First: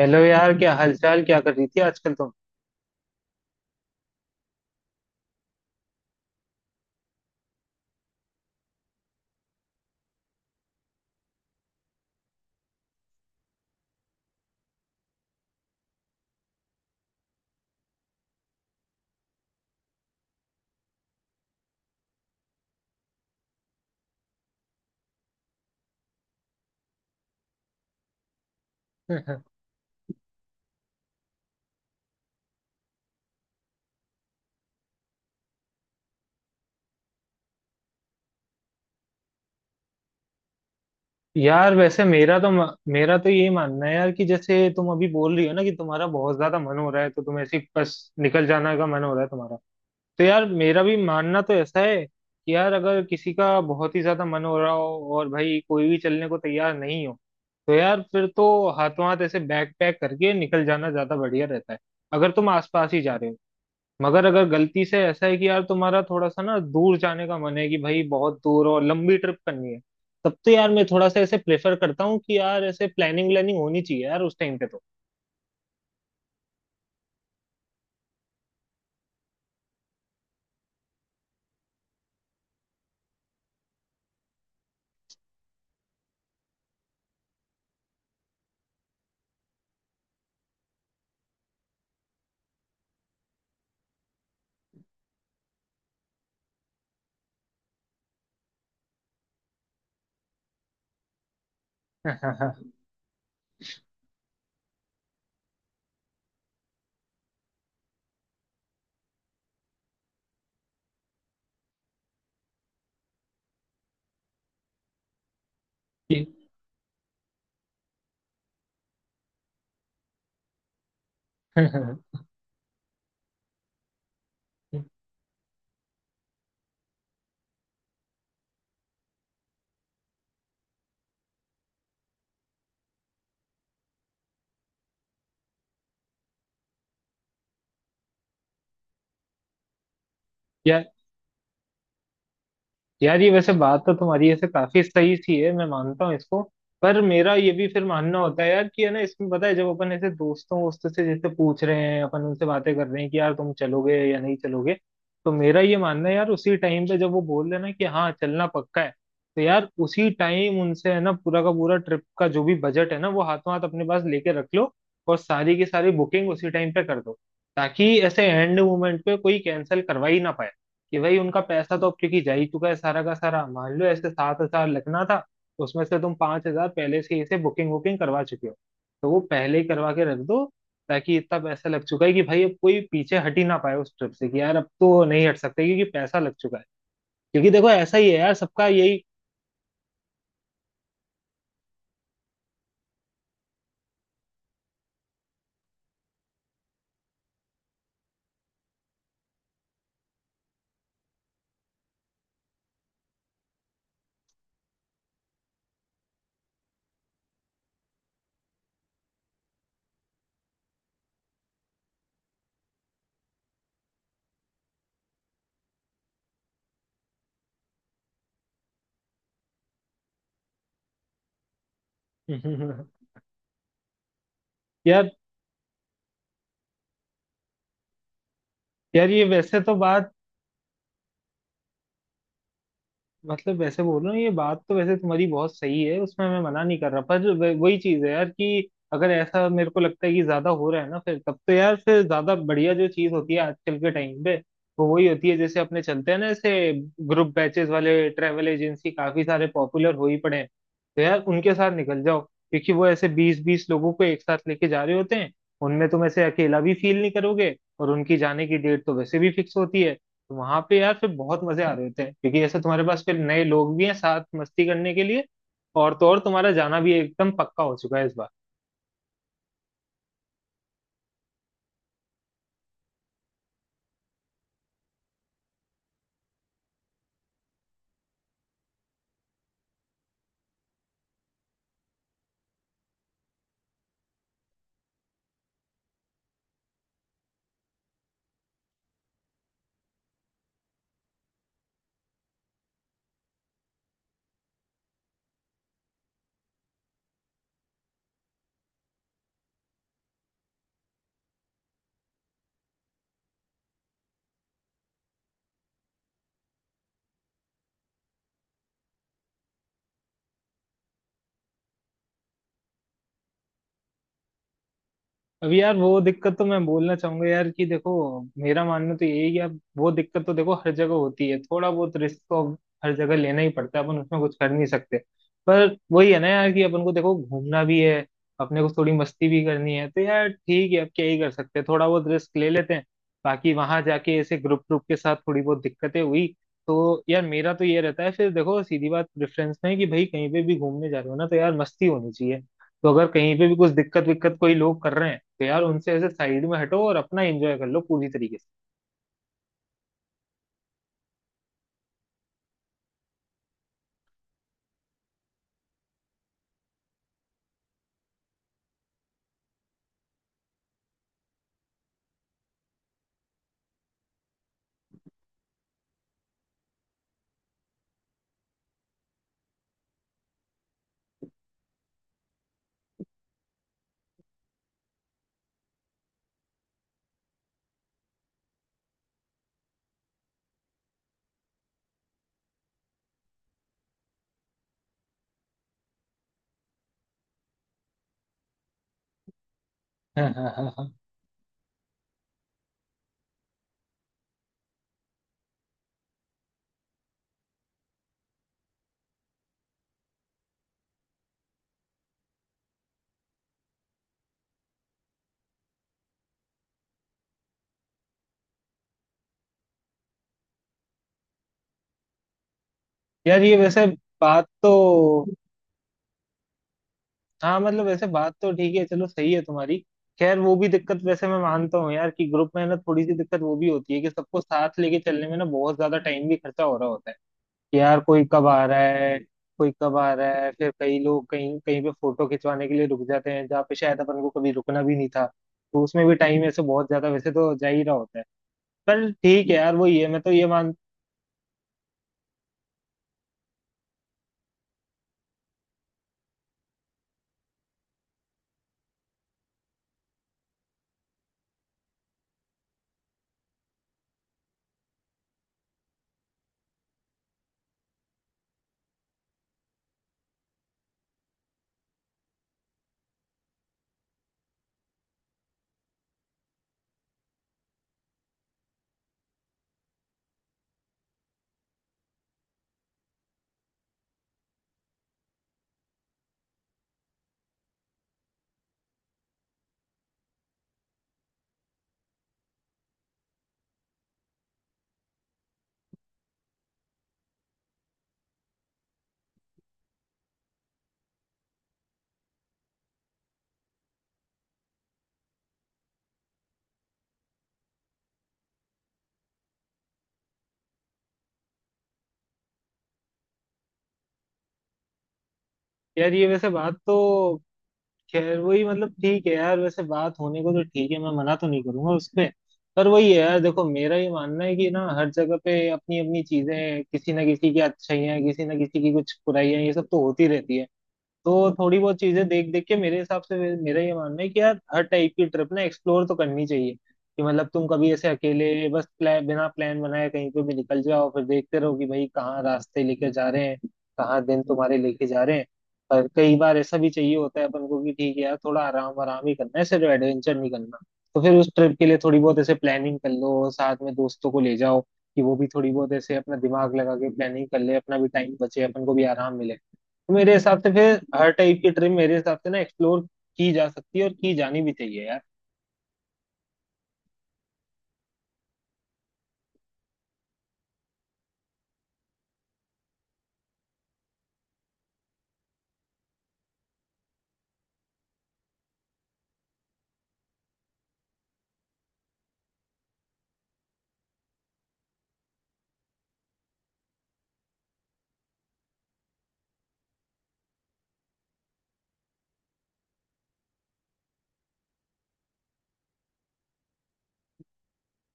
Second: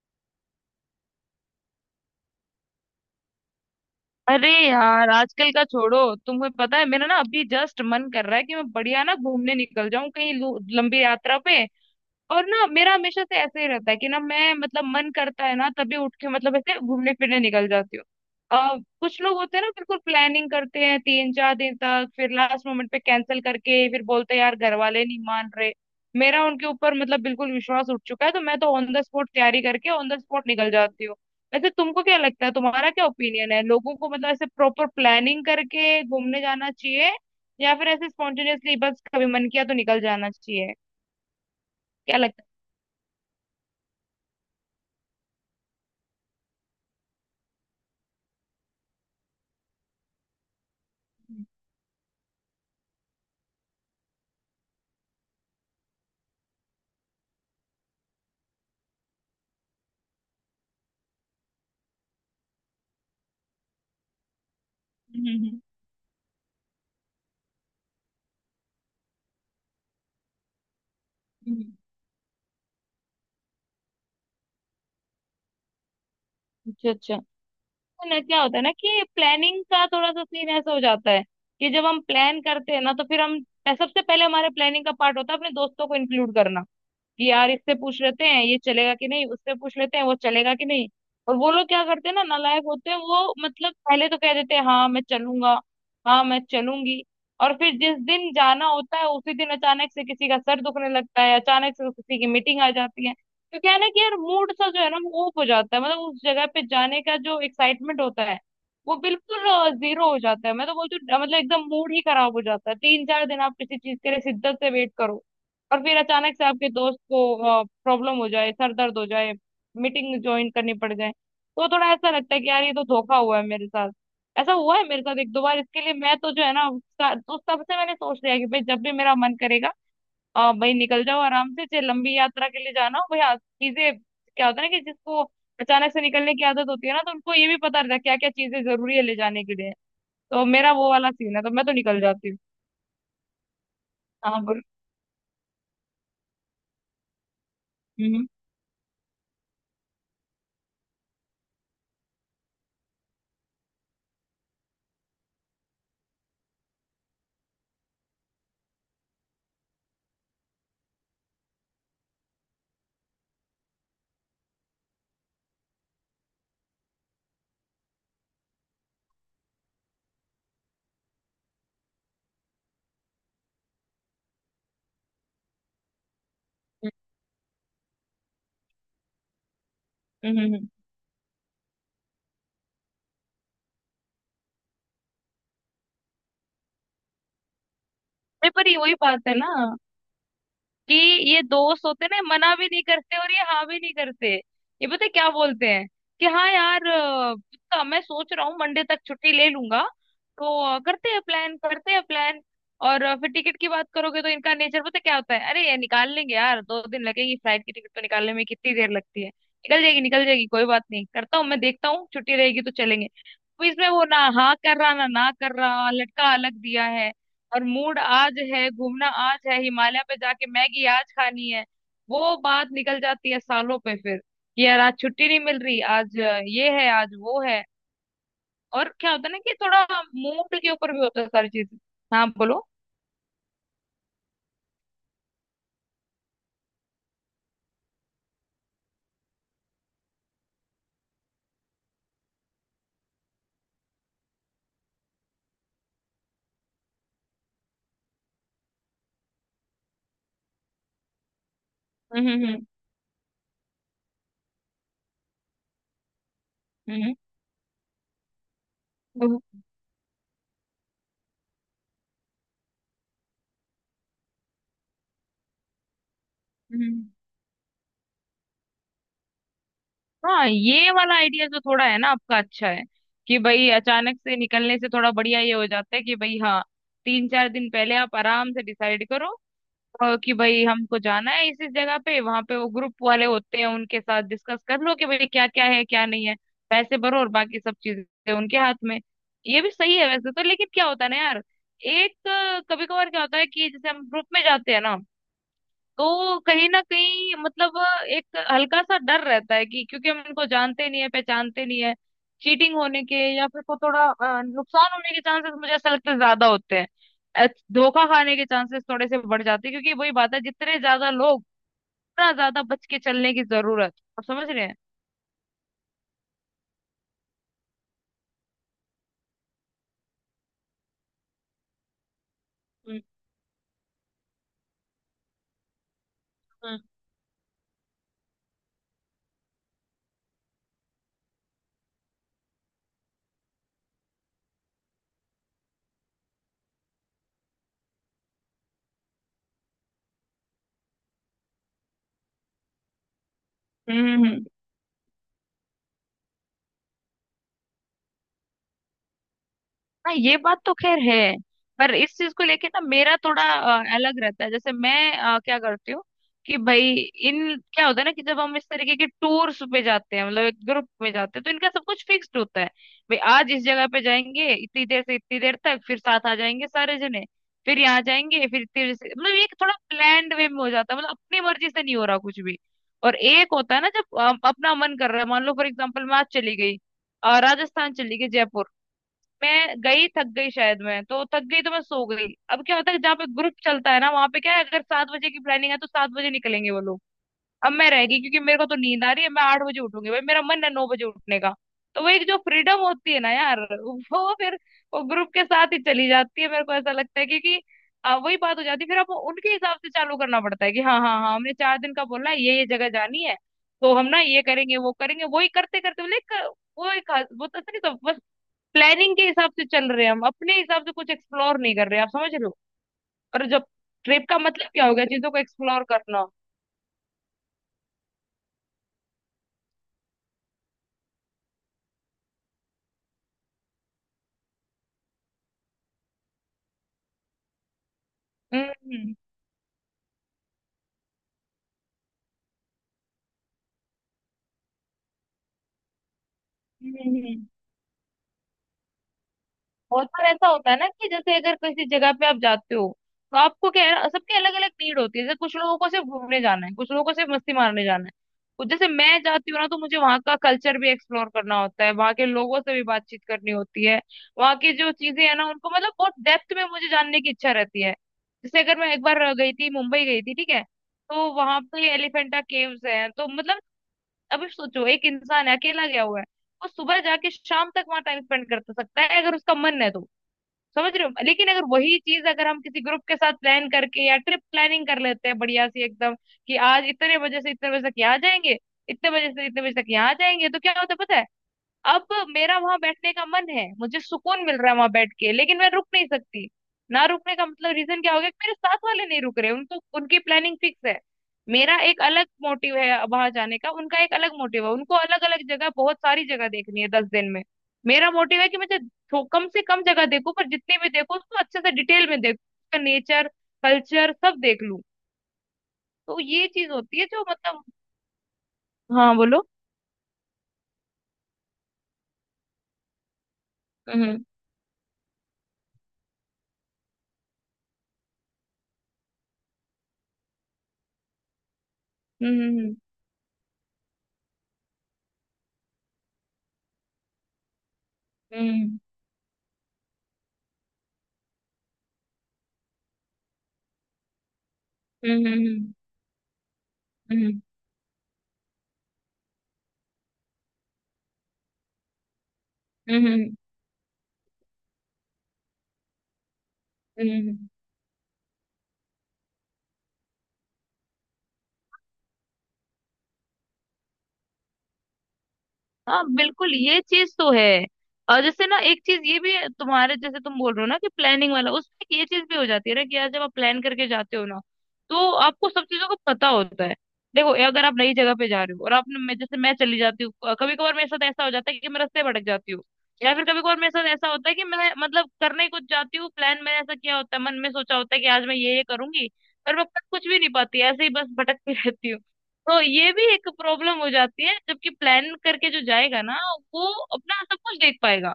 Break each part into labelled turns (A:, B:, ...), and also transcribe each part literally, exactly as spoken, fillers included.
A: Hello यार, क्या हालचाल? क्या कर रही थी आजकल तुम?
B: अरे यार आजकल का छोड़ो। तुम्हें पता है मेरा ना अभी जस्ट मन कर रहा है कि मैं बढ़िया ना घूमने निकल जाऊं कहीं लू- लंबी यात्रा पे। और ना मेरा हमेशा से ऐसे ही रहता है कि ना मैं मतलब मन करता है ना तभी उठ के मतलब ऐसे घूमने फिरने निकल जाती हूँ। अ, कुछ लोग होते हैं ना, बिल्कुल प्लानिंग करते हैं तीन चार दिन तक, फिर लास्ट मोमेंट पे कैंसिल करके फिर बोलते हैं यार घर वाले नहीं मान रहे। मेरा उनके ऊपर मतलब बिल्कुल विश्वास उठ चुका है, तो मैं तो ऑन द स्पॉट तैयारी करके ऑन द स्पॉट निकल जाती हूँ। वैसे तुमको क्या लगता है, तुम्हारा क्या ओपिनियन है, लोगों को मतलब ऐसे प्रॉपर प्लानिंग करके घूमने जाना चाहिए या फिर ऐसे स्पॉन्टेनियसली बस कभी मन किया तो निकल जाना चाहिए?
A: यार वैसे
B: क्या
A: मेरा
B: लगता
A: तो मेरा तो ये मानना है यार कि जैसे तुम अभी बोल रही हो ना कि तुम्हारा बहुत ज्यादा मन हो रहा है, तो तुम ऐसे ही बस निकल जाना का मन हो रहा है तुम्हारा। तो यार मेरा भी मानना
B: है?
A: तो ऐसा है कि यार अगर किसी का बहुत ही ज्यादा मन हो रहा हो और भाई कोई भी चलने को तैयार नहीं हो, तो यार फिर तो हाथों हाथ ऐसे बैग पैक करके निकल जाना ज्यादा बढ़िया रहता है, अगर तुम आसपास ही जा रहे हो। मगर अगर गलती से ऐसा
B: हम्म
A: है कि
B: हम्म,
A: यार तुम्हारा थोड़ा सा ना दूर जाने का मन है, कि भाई बहुत दूर और लंबी ट्रिप करनी है, तब तो यार मैं थोड़ा सा ऐसे प्रेफर
B: हम्म।
A: करता हूँ कि यार ऐसे प्लानिंग व्लानिंग होनी चाहिए यार उस टाइम पे तो।
B: अच्छा अच्छा। तो ना क्या होता है ना कि प्लानिंग का थोड़ा सा सीन ऐसा हो जाता है कि जब हम प्लान करते हैं ना तो फिर हम सबसे पहले, हमारे प्लानिंग का पार्ट होता है अपने दोस्तों को इंक्लूड करना, कि यार इससे पूछ लेते हैं ये चलेगा कि नहीं, उससे पूछ लेते हैं वो चलेगा कि नहीं। और वो लोग क्या करते हैं ना, नालायक होते हैं वो, मतलब पहले तो कह देते हैं हाँ मैं चलूंगा, हाँ मैं चलूंगी। और फिर जिस दिन जाना होता है उसी दिन अचानक से किसी का सर दुखने लगता है, अचानक से किसी की मीटिंग आ जाती है। तो क्या है ना कि यार, मूड सा जो है ना वो ऑफ हो जाता है, मतलब उस जगह पे जाने का जो एक्साइटमेंट होता है वो बिल्कुल जीरो हो जाता है। मैं तो बोलती हूँ, मतलब एकदम मूड ही खराब हो जाता है। तीन चार दिन आप किसी चीज के लिए शिद्दत से वेट करो और फिर
A: कि-
B: अचानक से आपके दोस्त को प्रॉब्लम हो जाए, सर दर्द हो जाए, मीटिंग ज्वाइन करनी पड़ जाए, तो थोड़ा ऐसा लगता है कि यार ये तो धोखा हुआ है मेरे साथ। ऐसा हुआ है मेरे साथ एक दो बार, इसके लिए मैं तो जो है ना उसका- तो तब से मैंने सोच लिया कि भाई जब भी मेरा मन करेगा, अ, भाई निकल जाओ आराम से, चाहे लंबी यात्रा के लिए जाना हो। भाई आ- चीजें, क्या होता है ना कि जिसको अचानक से निकलने की आदत होती है ना, तो उनको ये भी पता रहता है क्या क्या चीजें जरूरी है ले जाने के लिए। तो मेरा
A: यार
B: वो वाला सीन है, तो मैं तो निकल जाती हूँ।
A: यार ये वैसे बात तो तुम्हारी
B: हाँ
A: ऐसे
B: बोल।
A: काफी सही सी है, मैं मानता हूँ इसको। पर मेरा ये भी फिर
B: हम्म
A: मानना
B: हम्म
A: होता है यार कि है ना, इसमें पता है जब अपन ऐसे दोस्तों वोस्तों से जैसे पूछ रहे हैं, अपन उनसे बातें कर रहे हैं कि यार तुम चलोगे या नहीं चलोगे, तो मेरा ये मानना है यार, उसी टाइम पे जब वो बोल रहे हैं ना कि हाँ चलना पक्का है, तो यार उसी टाइम उनसे है ना पूरा का पूरा ट्रिप का जो भी बजट है ना, वो हाथों हाथ अपने पास लेके रख लो, और सारी की सारी बुकिंग उसी टाइम पे कर दो, ताकि ऐसे एंड मोमेंट पे कोई कैंसिल करवा ही ना पाए। कि भाई उनका पैसा तो अब क्योंकि जा ही चुका है सारा का सारा, मान लो ऐसे सात हजार लगना था, उसमें से तुम पांच हजार पहले से इसे बुकिंग वुकिंग करवा चुके हो, तो वो पहले ही करवा के रख
B: हम्म
A: दो,
B: हम्म, हम्म।
A: ताकि इतना पैसा लग चुका है कि भाई अब कोई पीछे हट ही ना पाए उस ट्रिप से, कि यार अब तो नहीं हट सकते क्योंकि पैसा लग चुका है। क्योंकि देखो ऐसा ही है यार
B: नहीं,
A: सबका
B: पर ये वही
A: यही।
B: बात है ना कि ये दोस्त होते ना, मना भी नहीं करते और ये हाँ भी नहीं करते। ये पता है क्या बोलते हैं कि हाँ यार, अ, पक्का मैं सोच रहा हूँ मंडे तक छुट्टी ले लूंगा। तो अ, करते हैं प्लान, करते हैं प्लान। और अ, फिर टिकट की बात करोगे तो इनका नेचर पता है क्या होता है, अरे ये निकाल लेंगे यार, दो दिन लगेगी फ्लाइट की टिकट, तो निकालने में कितनी देर लगती है, निकल जाएगी निकल जाएगी, कोई बात नहीं, करता हूँ मैं, देखता हूँ छुट्टी रहेगी तो चलेंगे। तो इसमें वो ना हाँ कर रहा ना ना कर रहा, लटका अलग दिया है। और मूड आज है, घूमना आज है, हिमालय पे जाके मैगी आज खानी है। वो बात निकल जाती है सालों पे फिर, कि यार आज
A: यार
B: छुट्टी नहीं मिल रही, आज अ, ये है, आज वो है। और
A: यार
B: क्या
A: ये
B: होता है ना कि
A: वैसे तो
B: थोड़ा
A: बात
B: मूड के ऊपर भी होता है सारी चीज। हाँ बोलो।
A: मतलब वैसे बोल रहा हूँ, ये बात तो वैसे तुम्हारी बहुत सही है, उसमें मैं मना नहीं कर रहा, पर जो वे- वही चीज है यार कि अगर ऐसा मेरे को लगता है कि ज्यादा हो रहा है ना, फिर तब तो यार फिर ज्यादा बढ़िया जो चीज होती है आजकल के टाइम पे, वो वही होती है जैसे अपने चलते हैं ना ऐसे, ग्रुप बैचेस वाले ट्रेवल एजेंसी काफी सारे पॉपुलर हो ही पड़े हैं। तो यार उनके साथ निकल जाओ,
B: हम्म हम्म हम्म
A: क्योंकि वो ऐसे बीस बीस लोगों को एक साथ लेके जा रहे होते हैं। उनमें तुम ऐसे अकेला भी फील नहीं
B: हम्म
A: करोगे, और उनकी जाने की डेट तो वैसे भी
B: हम्म,
A: फिक्स होती है। तो वहां पे यार फिर बहुत मजे आ रहे होते हैं, क्योंकि ऐसे तुम्हारे पास फिर नए लोग भी हैं साथ मस्ती करने के लिए, और तो और तुम्हारा जाना भी
B: हम्म।
A: एकदम पक्का हो चुका है इस बार।
B: हाँ ये वाला आइडिया जो थोड़ा है ना आपका, अच्छा है कि भाई अचानक से निकलने से थोड़ा बढ़िया ये हो जाता है कि भाई हाँ, तीन चार दिन पहले आप आराम से डिसाइड करो अ, कि भाई हमको जाना है इस इस जगह पे, वहां पे वो ग्रुप वाले होते हैं, उनके साथ डिस्कस कर लो कि भाई क्या क्या है क्या नहीं है, पैसे भरो और बाकी सब चीजें उनके हाथ में। ये भी सही है वैसे तो, लेकिन क्या होता है ना यार, एक कभी कभार क्या होता है कि जैसे हम ग्रुप में जाते हैं ना, तो कहीं ना कहीं मतलब एक हल्का सा डर रहता है, कि क्योंकि हम इनको जानते नहीं है, पहचानते नहीं है। चीटिंग होने के या फिर को थोड़ा अ, नुकसान होने के चांसेस मुझे ऐसा लगता है ज्यादा होते हैं। अ, धोखा खाने के चांसेस थोड़े से बढ़ जाते हैं, क्योंकि वही बात है, जितने ज्यादा लोग उतना ज्यादा बच के चलने की जरूरत, आप समझ रहे हैं?
A: अभी यार वो दिक्कत तो मैं बोलना चाहूंगा यार कि देखो, मेरा मानना तो यही है कि यार वो दिक्कत तो देखो हर जगह होती है, थोड़ा बहुत रिस्क तो अब हर
B: हम्म
A: जगह लेना ही पड़ता है, अपन उसमें कुछ कर नहीं सकते। पर वही है ना यार, कि
B: हम्म
A: अपन को देखो घूमना भी है, अपने को थोड़ी मस्ती भी करनी है, तो यार ठीक है, अब क्या ही कर सकते हैं, थोड़ा बहुत रिस्क ले लेते हैं। बाकी वहां जाके ऐसे ग्रुप ग्रुप के साथ थोड़ी बहुत दिक्कतें हुई तो यार मेरा तो ये रहता है, फिर देखो सीधी बात प्रेफरेंस में है कि भाई कहीं पे भी घूमने जा रहे हो ना, तो यार मस्ती होनी चाहिए। तो अगर कहीं पे भी कुछ दिक्कत
B: हम्म,
A: विक्कत
B: हम्म।
A: कोई लोग कर रहे हैं, तो यार उनसे ऐसे साइड में हटो और अपना एंजॉय कर लो पूरी तरीके से।
B: हाँ ये बात तो खैर है। पर इस चीज को लेके ना मेरा थोड़ा अ, अलग रहता है। जैसे मैं अ, क्या करती हूँ कि भाई, इन क्या होता है ना कि जब हम इस तरीके के टूर्स पे जाते हैं, मतलब एक ग्रुप में जाते हैं, तो इनका सब कुछ फिक्स्ड होता है। भाई आज इस जगह पे जाएंगे इतनी देर से इतनी देर तक, फिर साथ आ जाएंगे सारे जने, फिर यहाँ जाएंगे फिर इतनी देर से, मतलब ये थोड़ा प्लान्ड वे में हो जाता है, मतलब अपनी मर्जी से नहीं हो रहा कुछ भी। और एक होता है ना जब अ, अपना मन कर रहा है, मान लो फॉर एग्जाम्पल मैं आज चली गई, अ, राजस्थान चली गई, जयपुर। मैं गई, थक गई शायद, मैं तो थक गई तो मैं सो गई। अब क्या होता है, जहाँ पे ग्रुप चलता है ना वहां पे क्या है, अगर सात बजे की प्लानिंग है तो सात बजे निकलेंगे वो लोग। अब मैं रह गई क्योंकि मेरे को तो नींद आ रही है, मैं आठ बजे उठूंगी, भाई
A: हाँ,
B: मेरा
A: हाँ, हाँ,
B: मन है नौ
A: हाँ।
B: बजे उठने का। तो वो एक जो फ्रीडम होती है ना यार, वो फिर वो ग्रुप के साथ ही चली जाती है, मेरे को ऐसा लगता है, क्योंकि आ, वही बात हो जाती है, फिर आपको उनके हिसाब से चालू करना पड़ता है कि हाँ हाँ हाँ, हमने चार दिन का बोला है, ये ये जगह जानी है, तो हम ना ये करेंगे वो करेंगे, वही करते करते मतलब एक- वो एक, वो तो ऐसा नहीं, सब प्लानिंग के हिसाब से चल रहे हैं हम, अपने हिसाब से कुछ एक्सप्लोर नहीं कर रहे, आप समझ रहे हो?
A: यार
B: और
A: ये
B: जब
A: वैसे
B: ट्रिप का
A: बात
B: मतलब
A: तो
B: क्या हो गया, चीजों को एक्सप्लोर करना।
A: हाँ, मतलब वैसे बात तो ठीक है, चलो सही है तुम्हारी। खैर वो भी दिक्कत वैसे मैं मानता हूँ यार, कि ग्रुप में ना थोड़ी सी दिक्कत वो भी होती है कि सबको साथ लेके चलने में ना बहुत ज्यादा टाइम भी खर्चा हो रहा होता है, कि यार कोई कब आ
B: हम्म
A: रहा
B: हम्म
A: है, कोई कब आ रहा है, फिर कई लोग कहीं कहीं पे फोटो खिंचवाने के लिए रुक जाते हैं जहाँ पे शायद अपन को कभी रुकना भी नहीं था, तो उसमें भी टाइम ऐसे बहुत
B: हम्म,
A: ज्यादा वैसे
B: हम्म।
A: तो जा ही रहा होता है। पर ठीक है यार, वही
B: बहुत
A: है, मैं
B: बार
A: तो ये
B: ऐसा होता
A: मान,
B: है ना कि जैसे अगर किसी जगह पे आप जाते हो, तो आपको क्या है, सबकी अलग अलग नीड होती है, जैसे कुछ लोगों को सिर्फ घूमने जाना है, कुछ लोगों को सिर्फ मस्ती मारने जाना है। तो जैसे मैं जाती हूँ ना, तो मुझे वहाँ का कल्चर भी एक्सप्लोर करना होता है, वहाँ के लोगों से भी बातचीत करनी होती है, वहाँ की जो चीजें है ना उनको मतलब बहुत डेप्थ में मुझे जानने की इच्छा रहती है। जैसे अगर मैं एक बार गई थी, मुंबई गई थी, ठीक है, तो वहां पे एलिफेंटा केव्स हैं, तो मतलब अभी सोचो, एक इंसान है अकेला गया हुआ है, वो सुबह जाके शाम तक वहां टाइम स्पेंड कर सकता है अगर उसका मन है तो, समझ रहे हो? लेकिन अगर वही चीज अगर हम किसी ग्रुप के साथ प्लान करके या ट्रिप प्लानिंग कर लेते हैं बढ़िया सी एकदम, कि आज इतने बजे से इतने बजे तक यहाँ जाएंगे, इतने बजे से इतने बजे तक यहाँ जाएंगे, तो क्या होता है पता है, अब मेरा वहां बैठने का मन है, मुझे सुकून मिल रहा है वहां बैठ के, लेकिन मैं रुक नहीं सकती। ना रुकने का मतलब रीजन क्या हो गया, कि मेरे साथ वाले नहीं रुक रहे, उनको उनकी प्लानिंग फिक्स है। मेरा एक अलग मोटिव है वहां जाने का, उनका एक अलग मोटिव है, उनको अलग अलग जगह, बहुत सारी जगह देखनी है दस दिन में। मेरा मोटिव है कि मुझे थो- कम से कम जगह देखूं, पर जितनी भी देखूं उसको अच्छे से डिटेल में देखूं, उसका नेचर, कल्चर सब देख लूं।
A: यार
B: तो
A: ये
B: ये
A: वैसे
B: चीज
A: बात
B: होती है जो
A: तो
B: मतलब।
A: खैर वही, मतलब
B: हाँ
A: ठीक है
B: बोलो।
A: यार, वैसे बात होने को तो ठीक है, मैं मना तो नहीं करूंगा उस पे। पर वही है यार, देखो मेरा ये
B: हम्म
A: मानना है कि ना हर जगह पे अपनी अपनी चीजें, किसी ना किसी की अच्छाई है, किसी ना किसी की कुछ बुराइयां, ये सब तो होती रहती है। तो थोड़ी बहुत चीजें
B: हम्म
A: देख देख
B: हम्म
A: के मेरे हिसाब से, मे- मेरा ये मानना है कि यार हर टाइप की ट्रिप ना एक्सप्लोर तो करनी चाहिए, कि मतलब तुम कभी ऐसे अकेले
B: हम्म
A: बस प्लान, बिना प्लान बनाए कहीं पे भी निकल जाओ, फिर देखते रहो कि भाई कहाँ रास्ते लेके जा रहे हैं, कहाँ दिन तुम्हारे लेके
B: हम्म
A: जा
B: हम्म
A: रहे हैं।
B: हम्म हम्म,
A: और कई बार ऐसा भी चाहिए
B: हम्म,
A: होता
B: हम्म।
A: है अपन को कि ठीक है यार, थोड़ा आराम आराम ही करना है, सिर्फ एडवेंचर नहीं करना, तो फिर उस ट्रिप के लिए थोड़ी बहुत ऐसे प्लानिंग
B: हम्म
A: कर
B: हम्म,
A: लो, साथ में दोस्तों को ले जाओ, कि वो भी थोड़ी बहुत ऐसे अपना दिमाग लगा के प्लानिंग
B: हम्म।
A: कर ले, अपना भी टाइम बचे, अपन को भी आराम मिले। तो मेरे हिसाब से फिर हर टाइप की ट्रिम मेरे हिसाब से ना एक्सप्लोर की जा सकती है, और की जानी भी चाहिए यार।
B: हाँ बिल्कुल ये चीज तो है। और जैसे ना एक चीज ये भी है, तुम्हारे जैसे तुम बोल रहे हो ना कि प्लानिंग वाला, उसमें एक ये चीज भी हो जाती है ना कि यार जब आप प्लान करके जाते हो ना, तो आपको सब चीजों का पता होता है। देखो ये अगर आप नई जगह पे जा रहे हो, और आपने, मैं जैसे, मैं चली जाती हूँ कभी कभार, मेरे साथ ऐसा हो जाता है कि मैं रास्ते भटक जाती हूँ। या फिर कभी कभार मेरे साथ ऐसा होता है कि मैं मतलब करने ही कुछ जाती हूँ, प्लान मैंने ऐसा किया होता है, मन में सोचा होता है कि आज मैं ये ये करूंगी, पर मैं कर कुछ भी नहीं पाती, ऐसे ही बस भटकती रहती हूँ। तो ये भी एक प्रॉब्लम हो जाती है, जबकि प्लान करके जो जाएगा ना वो अपना सब कुछ देख पाएगा।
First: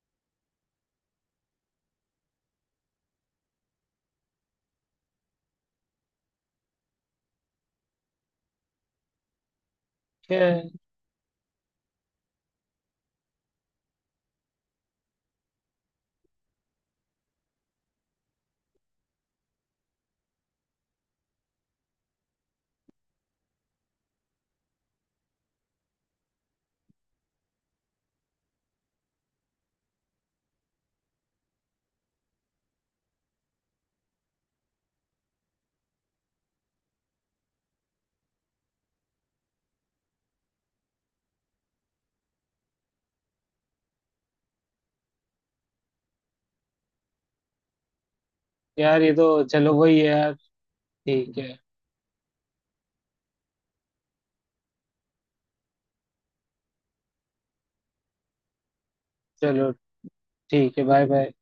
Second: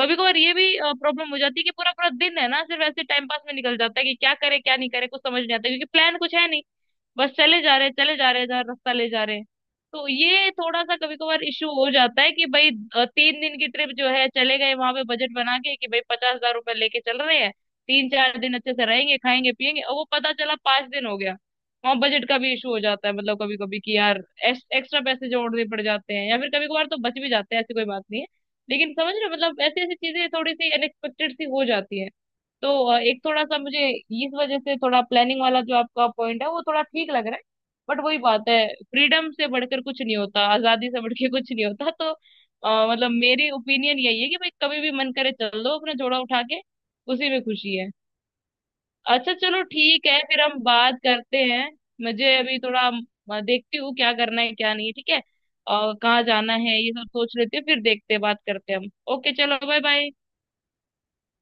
B: कभी कभार ये भी प्रॉब्लम हो जाती है कि पूरा पूरा दिन है ना सिर्फ ऐसे टाइम पास में निकल जाता है, कि क्या करे क्या नहीं करे कुछ समझ नहीं आता, क्योंकि प्लान कुछ है नहीं, बस चले जा रहे चले जा रहे जहाँ रास्ता ले जा रहे। तो
A: ठीक
B: ये
A: है
B: थोड़ा सा कभी कभार इश्यू हो जाता है कि भाई, अ, तीन दिन की ट्रिप जो है, चले गए वहां पे बजट बना के कि भाई पचास हजार रुपए लेके चल रहे हैं, तीन चार दिन अच्छे से रहेंगे खाएंगे पिएंगे, और वो पता चला पांच दिन हो गया। वहाँ बजट का भी इशू हो जाता है, मतलब कभी कभी कि यार एक्स्ट्रा पैसे जोड़ने पड़ जाते हैं, या फिर कभी कभार तो बच भी जाते हैं, ऐसी कोई बात नहीं है। लेकिन समझ रहे हो, मतलब ऐसी ऐसी चीजें थोड़ी सी अनएक्सपेक्टेड सी हो जाती है। तो अ, एक थोड़ा सा मुझे, इस वजह से थोड़ा प्लानिंग वाला जो आपका पॉइंट है वो थोड़ा ठीक लग रहा है। बट वही बात है, फ्रीडम से बढ़कर कुछ नहीं होता, आजादी से बढ़कर कुछ नहीं होता, तो अ, मतलब मेरी ओपिनियन यही है कि भाई कभी भी मन करे चल दो अपना जोड़ा उठा के, उसी में खुशी है।
A: यार, ये तो
B: अच्छा चलो
A: चलो वही है
B: ठीक है,
A: यार।
B: फिर हम बात
A: ठीक
B: करते
A: है,
B: हैं। मुझे अभी थोड़ा, अ, देखती हूँ क्या करना है क्या नहीं, ठीक है, और कहाँ जाना है ये सब सोच लेते हैं, फिर देखते हैं बात करते हैं हम। ओके चलो,
A: चलो,
B: बाय बाय।
A: ठीक है, बाय बाय।